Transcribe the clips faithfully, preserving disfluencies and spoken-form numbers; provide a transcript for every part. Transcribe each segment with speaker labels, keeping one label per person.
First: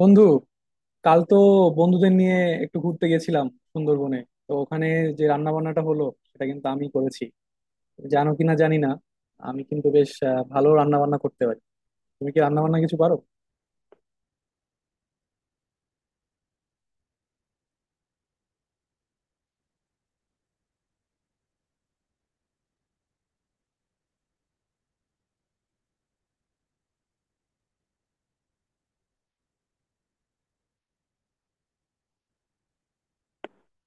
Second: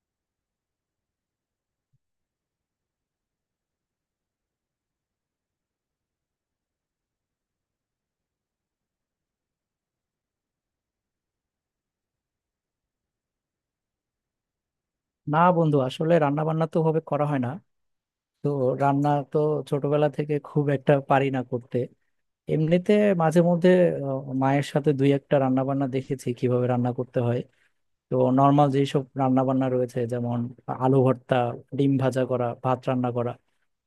Speaker 1: বন্ধু, কাল তো বন্ধুদের নিয়ে একটু ঘুরতে গেছিলাম সুন্দরবনে। তো ওখানে যে রান্না বান্নাটা হলো সেটা কিন্তু আমি করেছি। তুমি জানো কিনা জানি না, আমি কিন্তু বেশ আহ, ভালো রান্না বান্না করতে পারি। তুমি কি রান্না বান্না কিছু পারো?
Speaker 2: না বন্ধু, আসলে রান্না বান্না তো ভাবে করা হয় না। তো রান্না তো ছোটবেলা থেকে খুব একটা পারি না করতে। এমনিতে মাঝে মধ্যে আহ, মায়ের সাথে দুই একটা রান্না বান্না দেখেছি কিভাবে রান্না করতে হয়। তো নর্মাল যেসব রান্না বান্না রয়েছে যেমন আলু ভর্তা, ডিম ভাজা করা, ভাত রান্না করা,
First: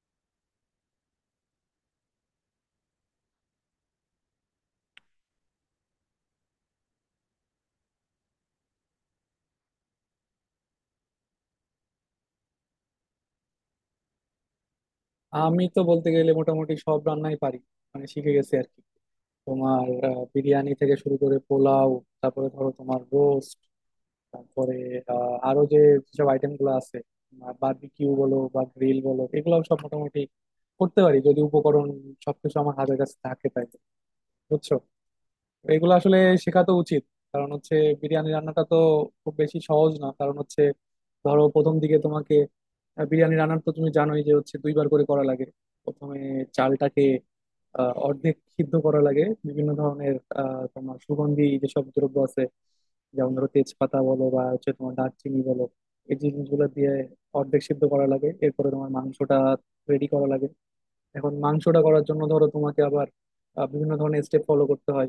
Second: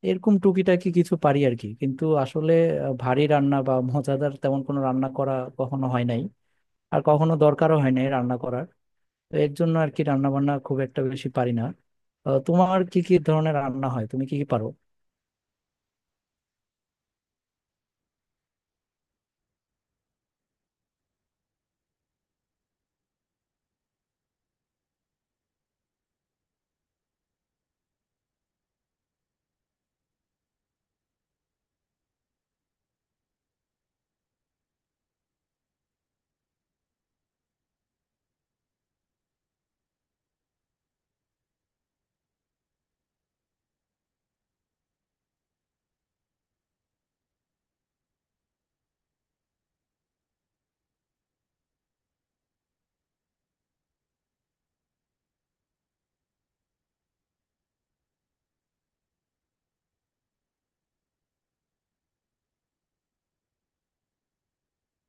Speaker 2: এরকম টুকিটাকি কিছু পারি আর কি। কিন্তু আসলে আহ, ভারী রান্না বা মজাদার তেমন কোনো রান্না করা কখনো হয় নাই, আর কখনো দরকারও হয় নাই রান্না করার। তো এর জন্য আর কি রান্না বান্না খুব একটা বেশি পারি না। আহ, তোমার কি কি ধরনের রান্না হয়, তুমি কি কি পারো?
Speaker 1: আমি তো বলতে গেলে মোটামুটি সব রান্নাই পারি, মানে শিখে গেছি আর কি। তোমার আহ, বিরিয়ানি থেকে শুরু করে পোলাও, তারপরে ধরো তোমার রোস্ট, তারপরে আহ, আরো যে যেসব আইটেম গুলো আছে, বারবিকিউ বলো বা গ্রিল বলো, এগুলো সব মোটামুটি করতে পারি যদি উপকরণ সবকিছু আমার হাতের কাছে থাকে তাই। বুঝছো? তো এগুলো আসলে শেখা তো উচিত। কারণ হচ্ছে বিরিয়ানি রান্নাটা তো খুব বেশি সহজ না। কারণ হচ্ছে ধরো প্রথম দিকে তোমাকে আহ, বিরিয়ানি রান্নার তো তুমি জানোই যে হচ্ছে দুইবার করে করা লাগে। প্রথমে চালটাকে আহ অর্ধেক সিদ্ধ করা লাগে বিভিন্ন ধরনের আহ তোমার সুগন্ধি যেসব দ্রব্য আছে, যেমন ধরো তেজপাতা বলো বা হচ্ছে তোমার দারচিনি বলো, এই জিনিসগুলো দিয়ে অর্ধেক সিদ্ধ করা লাগে। এরপরে তোমার মাংসটা রেডি করা লাগে। এখন মাংসটা করার জন্য ধরো তোমাকে আবার আহ, বিভিন্ন ধরনের স্টেপ ফলো করতে হয়।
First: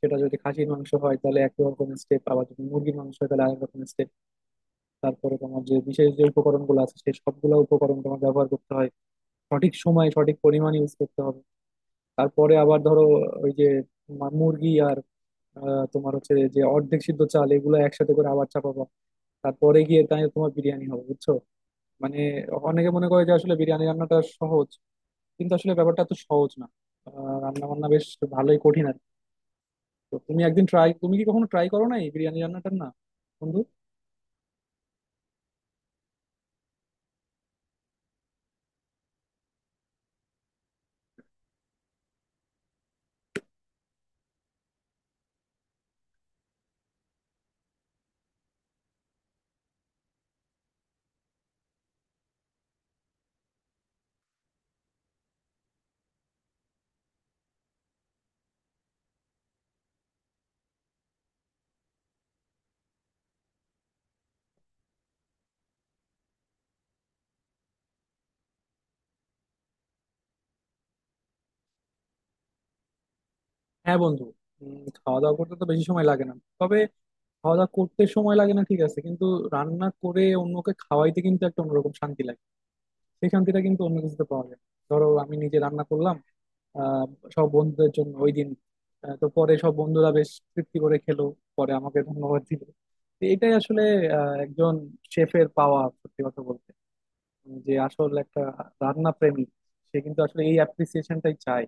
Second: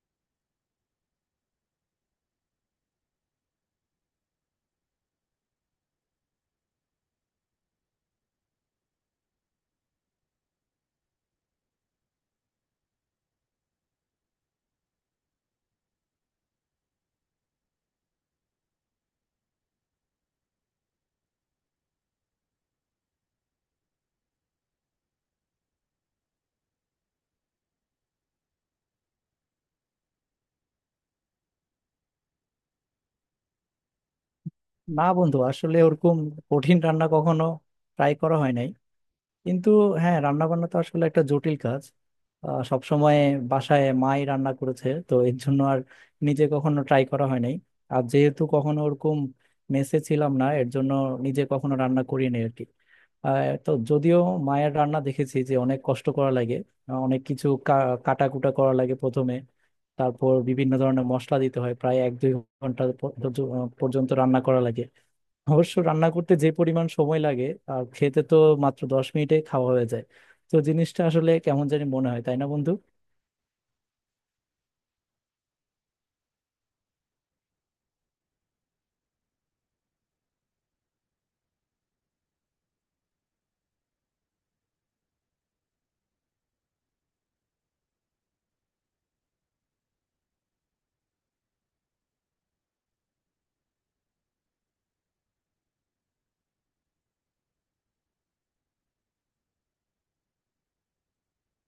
Speaker 1: সেটা যদি খাসির মাংস হয় তাহলে এক রকম স্টেপ, আবার যদি মুরগির মাংস হয় তাহলে আরেক রকম স্টেপ। তারপরে তোমার যে বিশেষ যে উপকরণগুলো আছে সেই সবগুলো উপকরণ তোমার ব্যবহার করতে হয়, সঠিক সময়ে সঠিক পরিমাণ ইউজ করতে হবে। তারপরে আবার ধরো ওই যে মা- মুরগি আর আহ, তোমার হচ্ছে যে অর্ধেক সিদ্ধ চাল এগুলো একসাথে করে আবার চাপাবা। তারপরে গিয়ে তাই তোমার বিরিয়ানি হবে। বুঝছো? মানে অনেকে মনে করে যে আসলে বিরিয়ানি রান্নাটা সহজ, কিন্তু আসলে ব্যাপারটা তো সহজ না। আহ, রান্না বান্না বেশ ভালোই কঠিন আর কি। তো তুমি একদিন ট্রাই, তুমি কি কখনো ট্রাই করো না এই বিরিয়ানি রান্নাটার, না বন্ধু?
Speaker 2: না বন্ধু, আসলে ওরকম কঠিন রান্না কখনো ট্রাই করা হয় নাই। কিন্তু হ্যাঁ, রান্না বান্না তো আসলে একটা জটিল কাজ। সব সময় বাসায় মাই রান্না করেছে, তো এর জন্য আর নিজে কখনো ট্রাই করা হয় নাই। আর যেহেতু কখনো ওরকম মেসে ছিলাম না, এর জন্য নিজে কখনো রান্না করিনি আর কি। আহ, তো যদিও মায়ের রান্না দেখেছি যে অনেক কষ্ট করা লাগে। আহ, অনেক কিছু কাটাকুটা করা লাগে প্রথমে, তারপর বিভিন্ন ধরনের মশলা দিতে হয়, প্রায় এক দুই ঘন্টা প- পর্যন্ত রান্না করা লাগে। অবশ্য রান্না করতে যে পরিমাণ সময় লাগে, আর খেতে তো মাত্র দশ মিনিটে খাওয়া হয়ে যায়। তো জিনিসটা আসলে কেমন জানি মনে হয়, তাই না বন্ধু?
Speaker 1: হ্যাঁ বন্ধু। উম, খাওয়া দাওয়া করতে তো বেশি সময় লাগে না, তবে খাওয়া দাওয়া করতে সময় লাগে না ঠিক আছে, কিন্তু রান্না করে অন্যকে খাওয়াইতে কিন্তু একটা অন্যরকম শান্তি লাগে। সেই শান্তিটা কিন্তু অন্য কিছুতে পাওয়া যায় না। ধরো আমি নিজে রান্না করলাম আহ সব বন্ধুদের জন্য ওই দিন। আহ, তো পরে সব বন্ধুরা বেশ তৃপ্তি করে খেলো, পরে আমাকে ধন্যবাদ দিল। তো এটাই আসলে আহ, একজন শেফের পাওয়া সত্যি কথা বলতে, যে আসল একটা রান্না প্রেমী সে কিন্তু আসলে এই অ্যাপ্রিসিয়েশনটাই চায়।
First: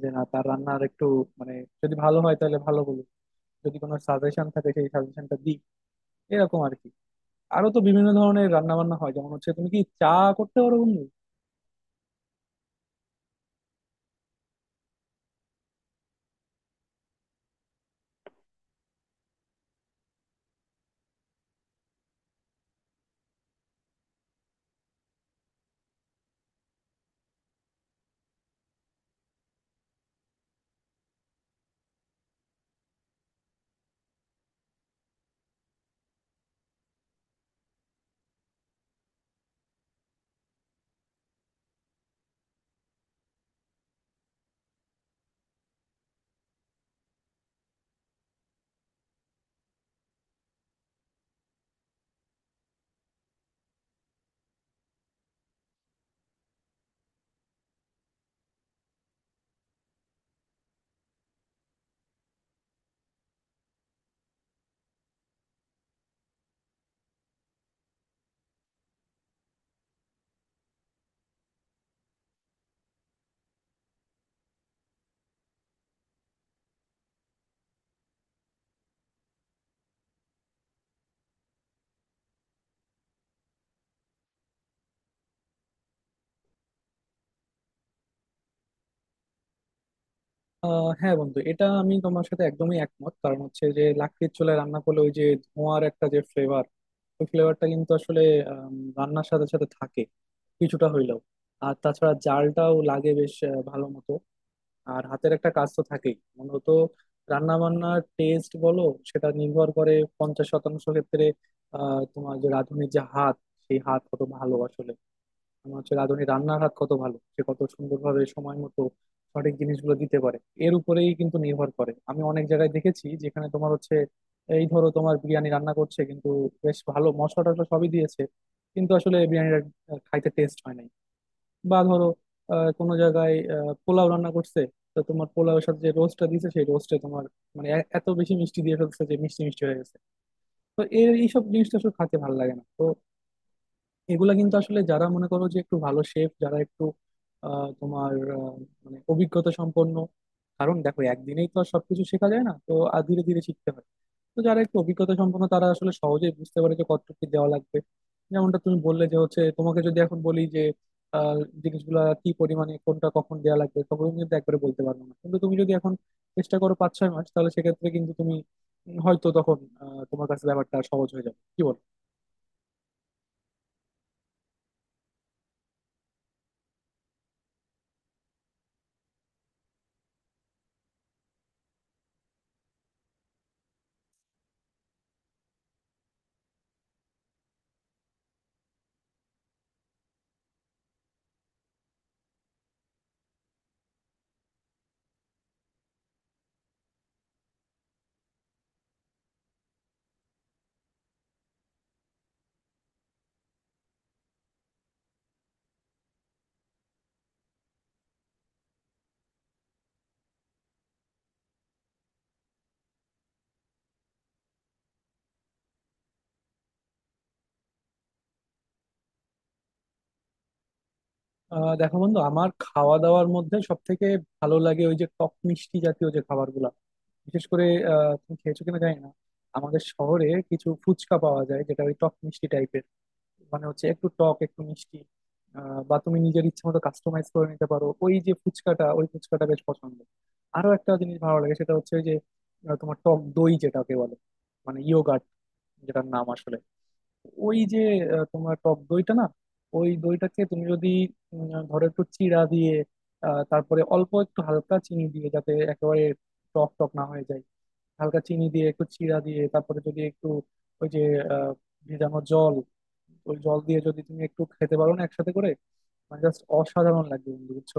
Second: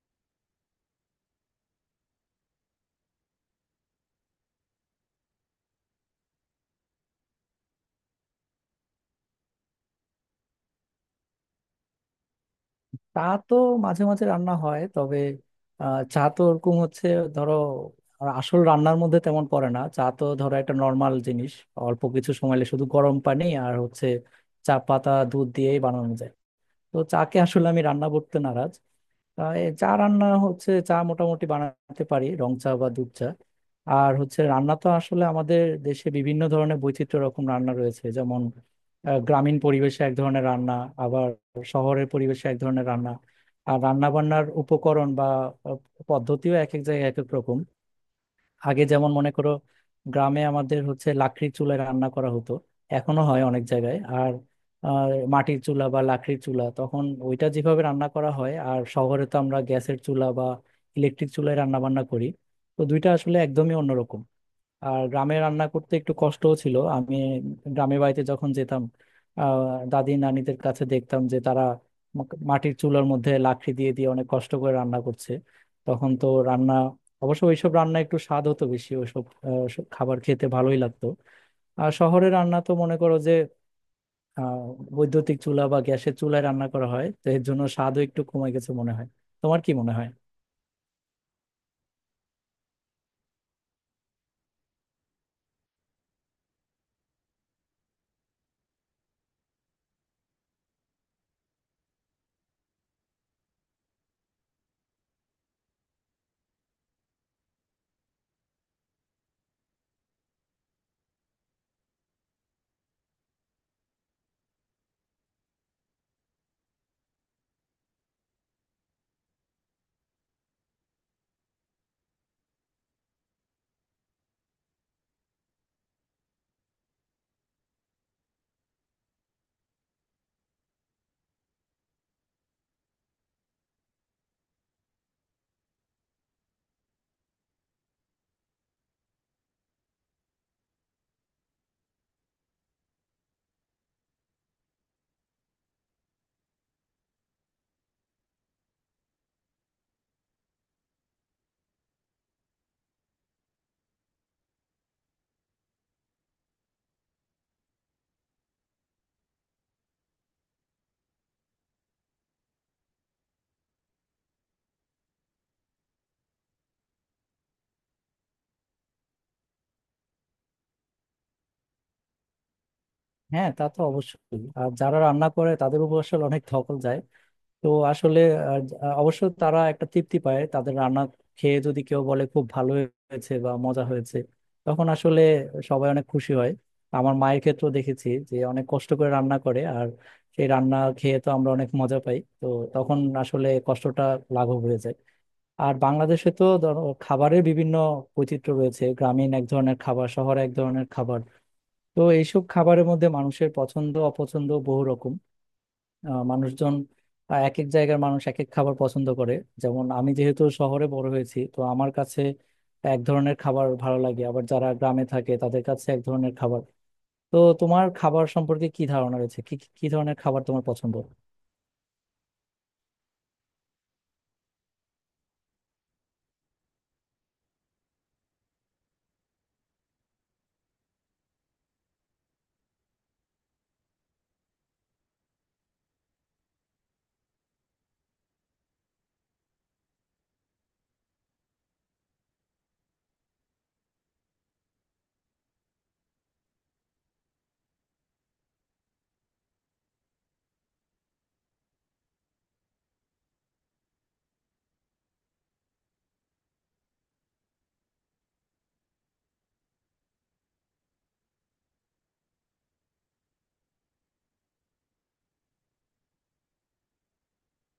Speaker 1: যে না, তার রান্নার একটু মানে যদি ভালো হয় তাহলে ভালো বলুক, যদি কোনো সাজেশন থাকে সেই সাজেশনটা দিই, এরকম আর কি। আরো তো বিভিন্ন ধরনের রান্না বান্না হয়, যেমন হচ্ছে তুমি কি চা করতে পারো বন্ধু?
Speaker 2: চা তো মাঝে মাঝে রান্না হয়, তবে আহ, চা তো ওরকম হচ্ছে ধরো আর আসল রান্নার মধ্যে তেমন পড়ে না। চা তো ধরো একটা নর্মাল জিনিস, অল্প কিছু সময় লাগে, শুধু গরম পানি আর হচ্ছে চা পাতা দুধ দিয়েই বানানো যায়। তো চাকে আসলে আমি রান্না করতে নারাজ। আহ, এ চা রান্না হচ্ছে, চা মোটামুটি বানাতে পারি, রং চা বা দুধ চা। আর হচ্ছে রান্না তো আসলে আমাদের দেশে বিভিন্ন ধরনের বৈচিত্র্য রকম রান্না রয়েছে, যেমন আহ, গ্রামীণ পরিবেশে এক ধরনের রান্না, আবার শহরের পরিবেশে এক ধরনের রান্না। আর রান্না বান্নার উপকরণ বা আহ, পদ্ধতিও এক এক জায়গায় এক এক রকম। আগে যেমন মনে করো গ্রামে আমাদের হচ্ছে লাকড়ির চুলায় রান্না করা হতো, এখনো হয় অনেক জায়গায়। আর আর মাটির চুলা বা লাকড়ির চুলা, তখন ওইটা যেভাবে রান্না করা হয়, আর শহরে তো আমরা গ্যাসের চুলা বা ইলেকট্রিক চুলায় রান্না বান্না করি। তো দুইটা আসলে একদমই অন্যরকম। আর গ্রামে রান্না করতে একটু কষ্টও ছিল। আমি গ্রামে বাড়িতে যখন যেতাম, আহ, দাদি নানিদের কাছে দেখতাম যে তারা মা- মাটির চুলার মধ্যে লাকড়ি দিয়ে দিয়ে অনেক কষ্ট করে রান্না করছে। তখন তো রান্না অবশ্য ওইসব রান্না একটু স্বাদ হতো বেশি, ওইসব আহ, সব খাবার খেতে ভালোই লাগতো। আর শহরে রান্না তো মনে করো যে আহ, বৈদ্যুতিক চুলা বা গ্যাসের চুলায় রান্না করা হয়, তো এর জন্য স্বাদও একটু কমে গেছে মনে হয়। তোমার কি মনে হয়?
Speaker 1: আহ হ্যাঁ বন্ধু, এটা আমি তোমার সাথে একদমই একমত। কারণ হচ্ছে যে লাকড়ির চুলায় রান্না করলে ওই যে ধোঁয়ার একটা যে ফ্লেভার, ওই ফ্লেভারটা কিন্তু আসলে আম, রান্নার সাথে সাথে থাকে কিছুটা হইলেও। আর তাছাড়া জালটাও লাগে বেশ আহ, ভালো মতো। আর হাতের একটা কাজ তো থাকেই মূলত। রান্না বান্নার টেস্ট বলো, সেটা নির্ভর করে পঞ্চাশ শতাংশ ক্ষেত্রে আহ তোমার যে রাঁধুনির যে হাত, সেই হাত কত ভালো আসলে। আমার হচ্ছে রাঁধুনি রান্নাঘাত কত ভালো, সে কত সুন্দরভাবে সময় মতো সঠিক জিনিসগুলো দিতে পারে, এর উপরেই কিন্তু নির্ভর করে। আমি অনেক জায়গায় দেখেছি যেখানে তোমার হচ্ছে এই ধরো তোমার বিরিয়ানি রান্না করছে কিন্তু বেশ ভালো মশলা টশলা সবই দিয়েছে কিন্তু আসলে বিরিয়ানিটা আহ, খাইতে টেস্ট হয় নাই। বা ধরো আহ, কোনো জায়গায় আহ, পোলাও রান্না করছে, তো তোমার পোলাওয়ের সাথে যে রোস্টটা দিয়েছে সেই রোস্টে তোমার মানে এ- এত বেশি মিষ্টি দিয়ে ফেলছে যে মিষ্টি মিষ্টি হয়ে গেছে। তো এই এইসব জিনিসটা আসলে খাইতে ভালো লাগে না। তো এগুলা কিন্তু আসলে যারা মনে করো যে একটু ভালো শেফ, যারা একটু আহ, তোমার আহ, মানে অভিজ্ঞতা সম্পন্ন। কারণ দেখো একদিনেই তো আর সবকিছু শেখা যায় না, তো আর ধীরে ধীরে শিখতে হয়। তো যারা একটু অভিজ্ঞতা সম্পন্ন তারা আসলে সহজেই বুঝতে পারে যে কতটুকু কি দেওয়া লাগবে। যেমনটা তুমি বললে যে হচ্ছে তোমাকে যদি এখন বলি যে আহ, জিনিসগুলা কি পরিমাণে কোনটা কখন দেওয়া লাগবে তখন তুমি কিন্তু একবারে বলতে পারবো না, কিন্তু তুমি যদি এখন চেষ্টা করো পাঁচ ছয় মাস, তাহলে সেক্ষেত্রে কিন্তু তুমি উম, হয়তো তখন আহ, তোমার কাছে ব্যাপারটা সহজ হয়ে যাবে, কি বলো?
Speaker 2: হ্যাঁ, তা তো অবশ্যই। আর যারা রান্না করে তাদের উপর আসলে অনেক ধকল যায়। তো আসলে আহ, অবশ্য তারা একটা তৃপ্তি পায়, তাদের রান্না খেয়ে যদি কেউ বলে খুব ভালো হয়েছে বা মজা হয়েছে, তখন আসলে সবাই অনেক খুশি হয়। আমার মায়ের ক্ষেত্রেও দেখেছি যে অনেক কষ্ট করে রান্না করে, আর সেই রান্না খেয়ে তো আমরা অনেক মজা পাই। তো তখন আসলে কষ্টটা লাঘব হয়ে যায়। আর বাংলাদেশে তো ধরো খাবারের বিভিন্ন বৈচিত্র্য রয়েছে, গ্রামীণ এক ধরনের খাবার, শহরে এক ধরনের খাবার। তো এইসব খাবারের মধ্যে মানুষের পছন্দ অপছন্দ বহু রকম। আহ, মানুষজন আহ, এক এক জায়গার মানুষ এক এক খাবার পছন্দ করে। যেমন আমি যেহেতু শহরে বড় হয়েছি, তো আমার কাছে এক ধরনের খাবার ভালো লাগে, আবার যারা গ্রামে থাকে তাদের কাছে এক ধরনের খাবার। তো তোমার খাবার সম্পর্কে কি ধারণা রয়েছে, কি কি কি ধরনের খাবার তোমার পছন্দ?
Speaker 1: আহ দেখো বন্ধু, আমার খাওয়া দাওয়ার মধ্যে সব থেকে ভালো লাগে ওই যে টক মিষ্টি জাতীয় যে খাবারগুলো। বিশেষ করে আহ তুমি খেয়েছো কিনা জানি না, আমাদের শহরে কিছু ফুচকা পাওয়া যায় যেটা ওই টক মিষ্টি টাইপের, মানে হচ্ছে একটু টক একটু মিষ্টি। আহ বা তুমি নিজের ইচ্ছে মতো কাস্টমাইজ করে নিতে পারো ওই যে ফুচকাটা, ওই ফুচকাটা বেশ পছন্দ। আরো একটা জিনিস ভালো লাগে, সেটা হচ্ছে ওই যে আহ, তোমার টক দই যেটাকে বলে মানে ইয়োগার্ট, যেটার নাম আসলে ওই যে আহ, তোমার টক দইটা না, ওই দইটাকে তুমি যদি উম, ধরো একটু চিড়া দিয়ে আহ, তারপরে অল্প একটু হালকা চিনি দিয়ে, যাতে একেবারে টক টক না হয়ে যায়, হালকা চিনি দিয়ে একটু চিড়া দিয়ে তারপরে যদি একটু ওই যে আহ, ভেজানো জল, ওই জল দিয়ে যদি তুমি একটু খেতে পারো না একসাথে করে, মানে জাস্ট অসাধারণ লাগবে বন্ধু। বুঝছো?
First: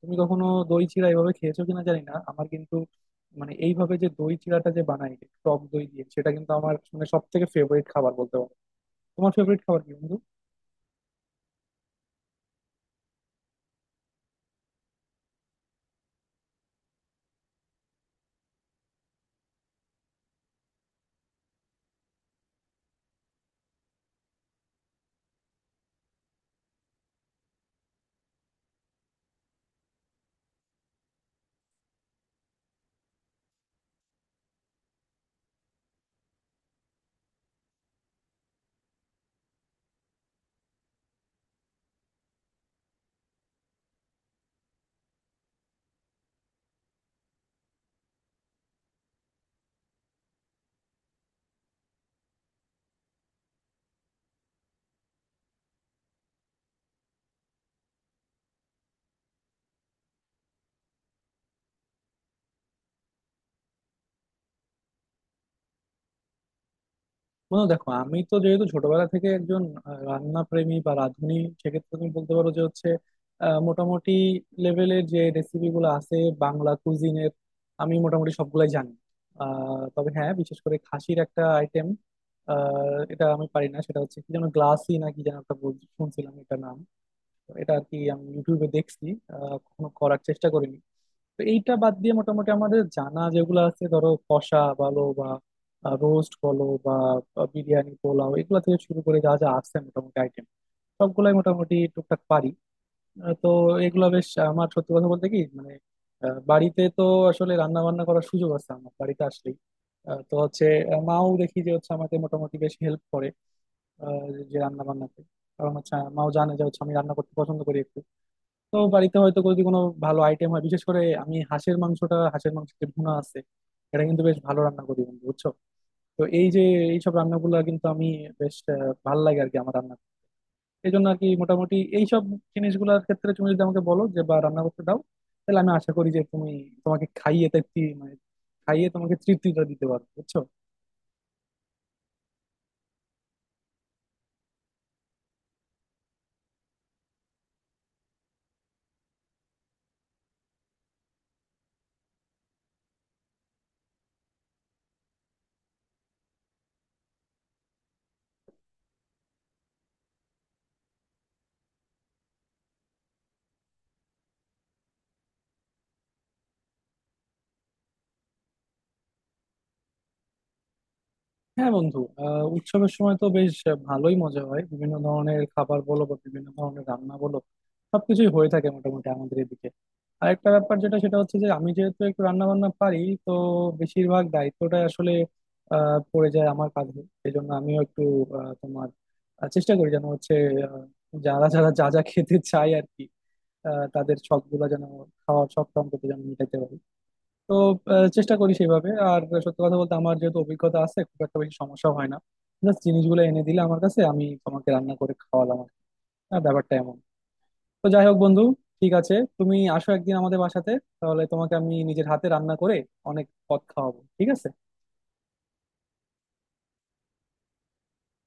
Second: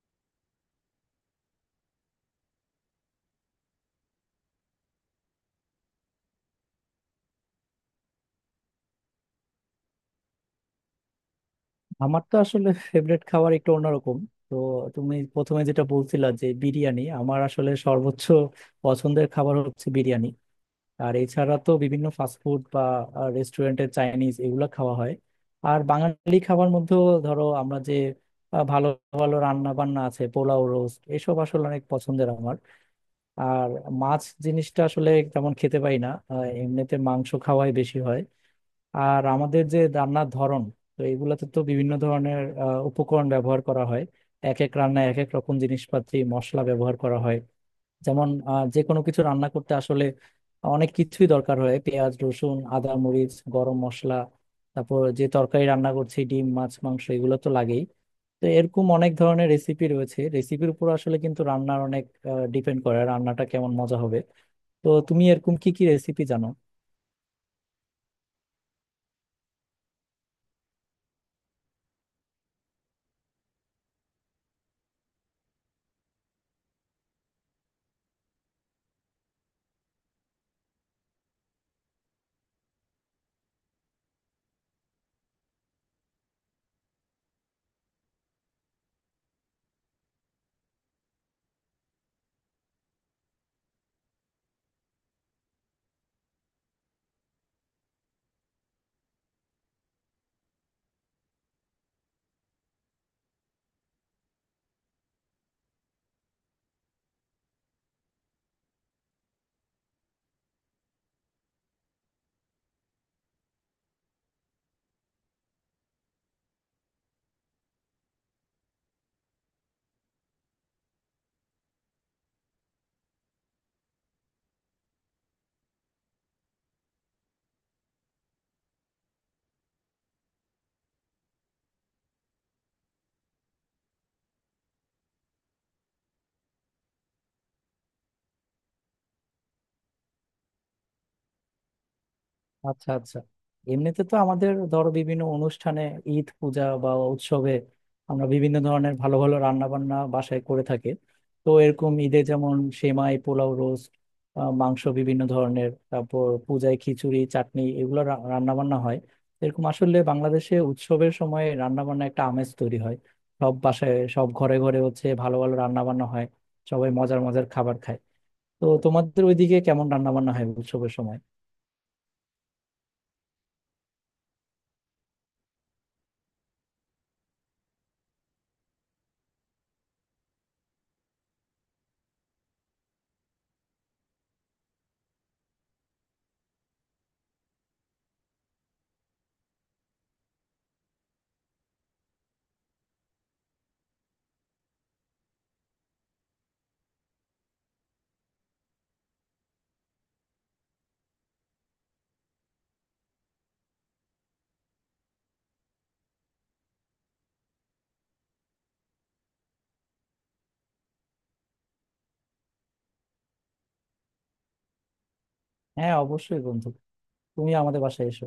Speaker 1: তুমি কখনো দই চিড়া এইভাবে খেয়েছো কিনা জানি না, আমার কিন্তু মানে এইভাবে যে দই চিড়াটা যে বানাই টক দই দিয়ে সেটা কিন্তু আমার মানে সব থেকে ফেভারিট খাবার বলতে পারো। তোমার ফেভারিট খাবার কি বন্ধু?
Speaker 2: আমার তো আসলে ফেভারিট খাবার একটু অন্যরকম। তো তুমি প্রথমে যেটা বলছিলা যে বিরিয়ানি, আমার আসলে সর্বোচ্চ পছন্দের খাবার হচ্ছে বিরিয়ানি। আর এছাড়া তো বিভিন্ন ফাস্টফুড বা রেস্টুরেন্টের চাইনিজ এগুলো খাওয়া হয়। আর বাঙালি খাবার মধ্যেও ধরো আমরা যে আহ, ভালো ভালো রান্না বান্না আছে, পোলাও, রোস্ট, এসব আসলে অনেক পছন্দের আমার। আর মাছ জিনিসটা আসলে তেমন খেতে পাই না, আহ, এমনিতে মাংস খাওয়াই বেশি হয়। আর আমাদের যে রান্নার ধরন, তো এগুলাতে তো বিভিন্ন ধরনের আহ, উপকরণ ব্যবহার করা হয়। এক এক রান্নায় এক এক রকম জিনিসপাতি মশলা ব্যবহার করা হয়। যেমন আহ, যে কোনো কিছু রান্না করতে আসলে অনেক কিছুই দরকার হয়, পেঁয়াজ, রসুন, আদা, মরিচ, গরম মশলা। তারপর যে তরকারি রান্না করছি, ডিম, মাছ, মাংস, এগুলো তো লাগেই। তো এরকম অনেক ধরনের রেসিপি রয়েছে, রেসিপির উপর আসলে কিন্তু রান্নার অনেক ডিপেন্ড করে, রান্নাটা কেমন মজা হবে। তো তুমি এরকম কি কি রেসিপি জানো?
Speaker 1: বন্ধু দেখো, আমি তো যেহেতু ছোটবেলা থেকে একজন আহ, রান্না প্রেমী বা রাঁধুনি, সেক্ষেত্রে তুমি বলতে পারো যে হচ্ছে আহ, মোটামুটি লেভেলের যে রেসিপি গুলো আছে বাংলা কুজিনের, আমি মোটামুটি সবগুলাই জানি। আহ, তবে হ্যাঁ, বিশেষ করে খাসির একটা আইটেম এটা আমি পারি না, সেটা হচ্ছে কি যেন গ্লাসি নাকি যেন একটা বল- শুনছিলাম এটা নাম। তো এটা আর কি আমি ইউটিউবে দেখছি, আহ, কখনো করার চেষ্টা করিনি। তো এইটা বাদ দিয়ে মোটামুটি আমাদের জানা যেগুলো আছে ধরো কষা বলো বা রোস্ট বলো বা আহ, বিরিয়ানি পোলাও এগুলা থেকে শুরু করে যা যা আছে মোটামুটি আইটেম সবগুলাই মোটামুটি টুকটাক পারি। আহ, তো এগুলা বেশ আমার সত্যি কথা বলতে কি মানে আহ, বাড়িতে তো আসলে রান্না বান্না করার সুযোগ আছে আমার বাড়িতে আসলেই। আহ, তো হচ্ছে আহ, মাও দেখি যে হচ্ছে আমাকে মোটামুটি বেশ হেল্প করে আহ, যে রান্না বান্নাতে। কারণ হচ্ছে মাও জানে যে হচ্ছে আমি রান্না করতে পছন্দ করি একটু। তো বাড়িতে হয়তো যদি কোনো ভালো আইটেম হয় বিশেষ করে আমি হাঁসের মাংসটা, হাঁসের মাংসের যে ভুনা আছে এটা কিন্তু বেশ ভালো রান্না করি বন্ধু। বুঝছো? তো এই যে এইসব রান্নাগুলো কিন্তু আমি বেশ আহ, ভালো লাগে আর কি আমার রান্না। এই জন্য আর কি মোটামুটি এইসব জিনিসগুলোর ক্ষেত্রে তুমি যদি আমাকে বলো যে বা রান্না করতে দাও তাহলে আমি আশা করি যে তুমি তোমাকে খাইয়ে তৃপ্তি মানে খাইয়ে তোমাকে তৃপ্তিটা দিতে পারবো। বুঝছো?
Speaker 2: আচ্ছা, আচ্ছা। এমনিতে তো আমাদের ধরো বিভিন্ন অনুষ্ঠানে, ঈদ, পূজা বা উৎসবে আমরা বিভিন্ন ধরনের ভালো ভালো রান্না বান্না বাসায় করে থাকি। তো এরকম ঈদে যেমন সেমাই, পোলাও, রোস্ট, মাংস বিভিন্ন ধরনের, তারপর পূজায় খিচুড়ি, চাটনি, এগুলো রান্না বান্না হয়। এরকম আসলে বাংলাদেশে উৎসবের সময় রান্না বান্না একটা আমেজ তৈরি হয়। সব বাসায়, সব ঘরে ঘরে হচ্ছে ভালো ভালো রান্না বান্না হয়, সবাই মজার মজার খাবার খায়। তো তোমাদের ওইদিকে কেমন রান্না বান্না হয় উৎসবের সময়?
Speaker 1: হ্যাঁ বন্ধু, আহ উৎসবের সময় তো বেশ ভালোই মজা হয়, বিভিন্ন ধরনের খাবার বলো বা বিভিন্ন ধরনের রান্না বলো সবকিছুই হয়ে থাকে মোটামুটি আমাদের এদিকে। আর একটা ব্যাপার যেটা সেটা হচ্ছে যে আমি যেহেতু একটু রান্না বান্না পারি তো বেশিরভাগ দায়িত্বটা আসলে আহ পড়ে যায় আমার কাঁধে সেই জন্য আমিও একটু আহ, তোমার আহ, চেষ্টা করি যেন হচ্ছে আহ, যারা যারা যা যা খেতে চায় আর কি, আহ, তাদের শখ গুলা যেন, খাওয়ার শখ অন্তত যেন মিটাতে পারি। তো আহ, চেষ্টা করি সেইভাবে। আর সত্যি কথা বলতে আমার যেহেতু অভিজ্ঞতা আছে খুব একটা বেশি সমস্যা হয় না, জাস্ট জিনিসগুলো এনে দিলে আমার কাছে আমি তোমাকে রান্না করে খাওয়ালাম আর কি। আর ব্যাপারটা এমন। তো যাই হোক বন্ধু, ঠিক আছে, তুমি আসো একদিন আমাদের বাসাতে, তাহলে তোমাকে আমি নিজের হাতে রান্না করে অনেক পদ খাওয়াবো, ঠিক আছে?
Speaker 2: হ্যাঁ, অবশ্যই বন্ধু, তুমি আমাদের বাসায় এসো।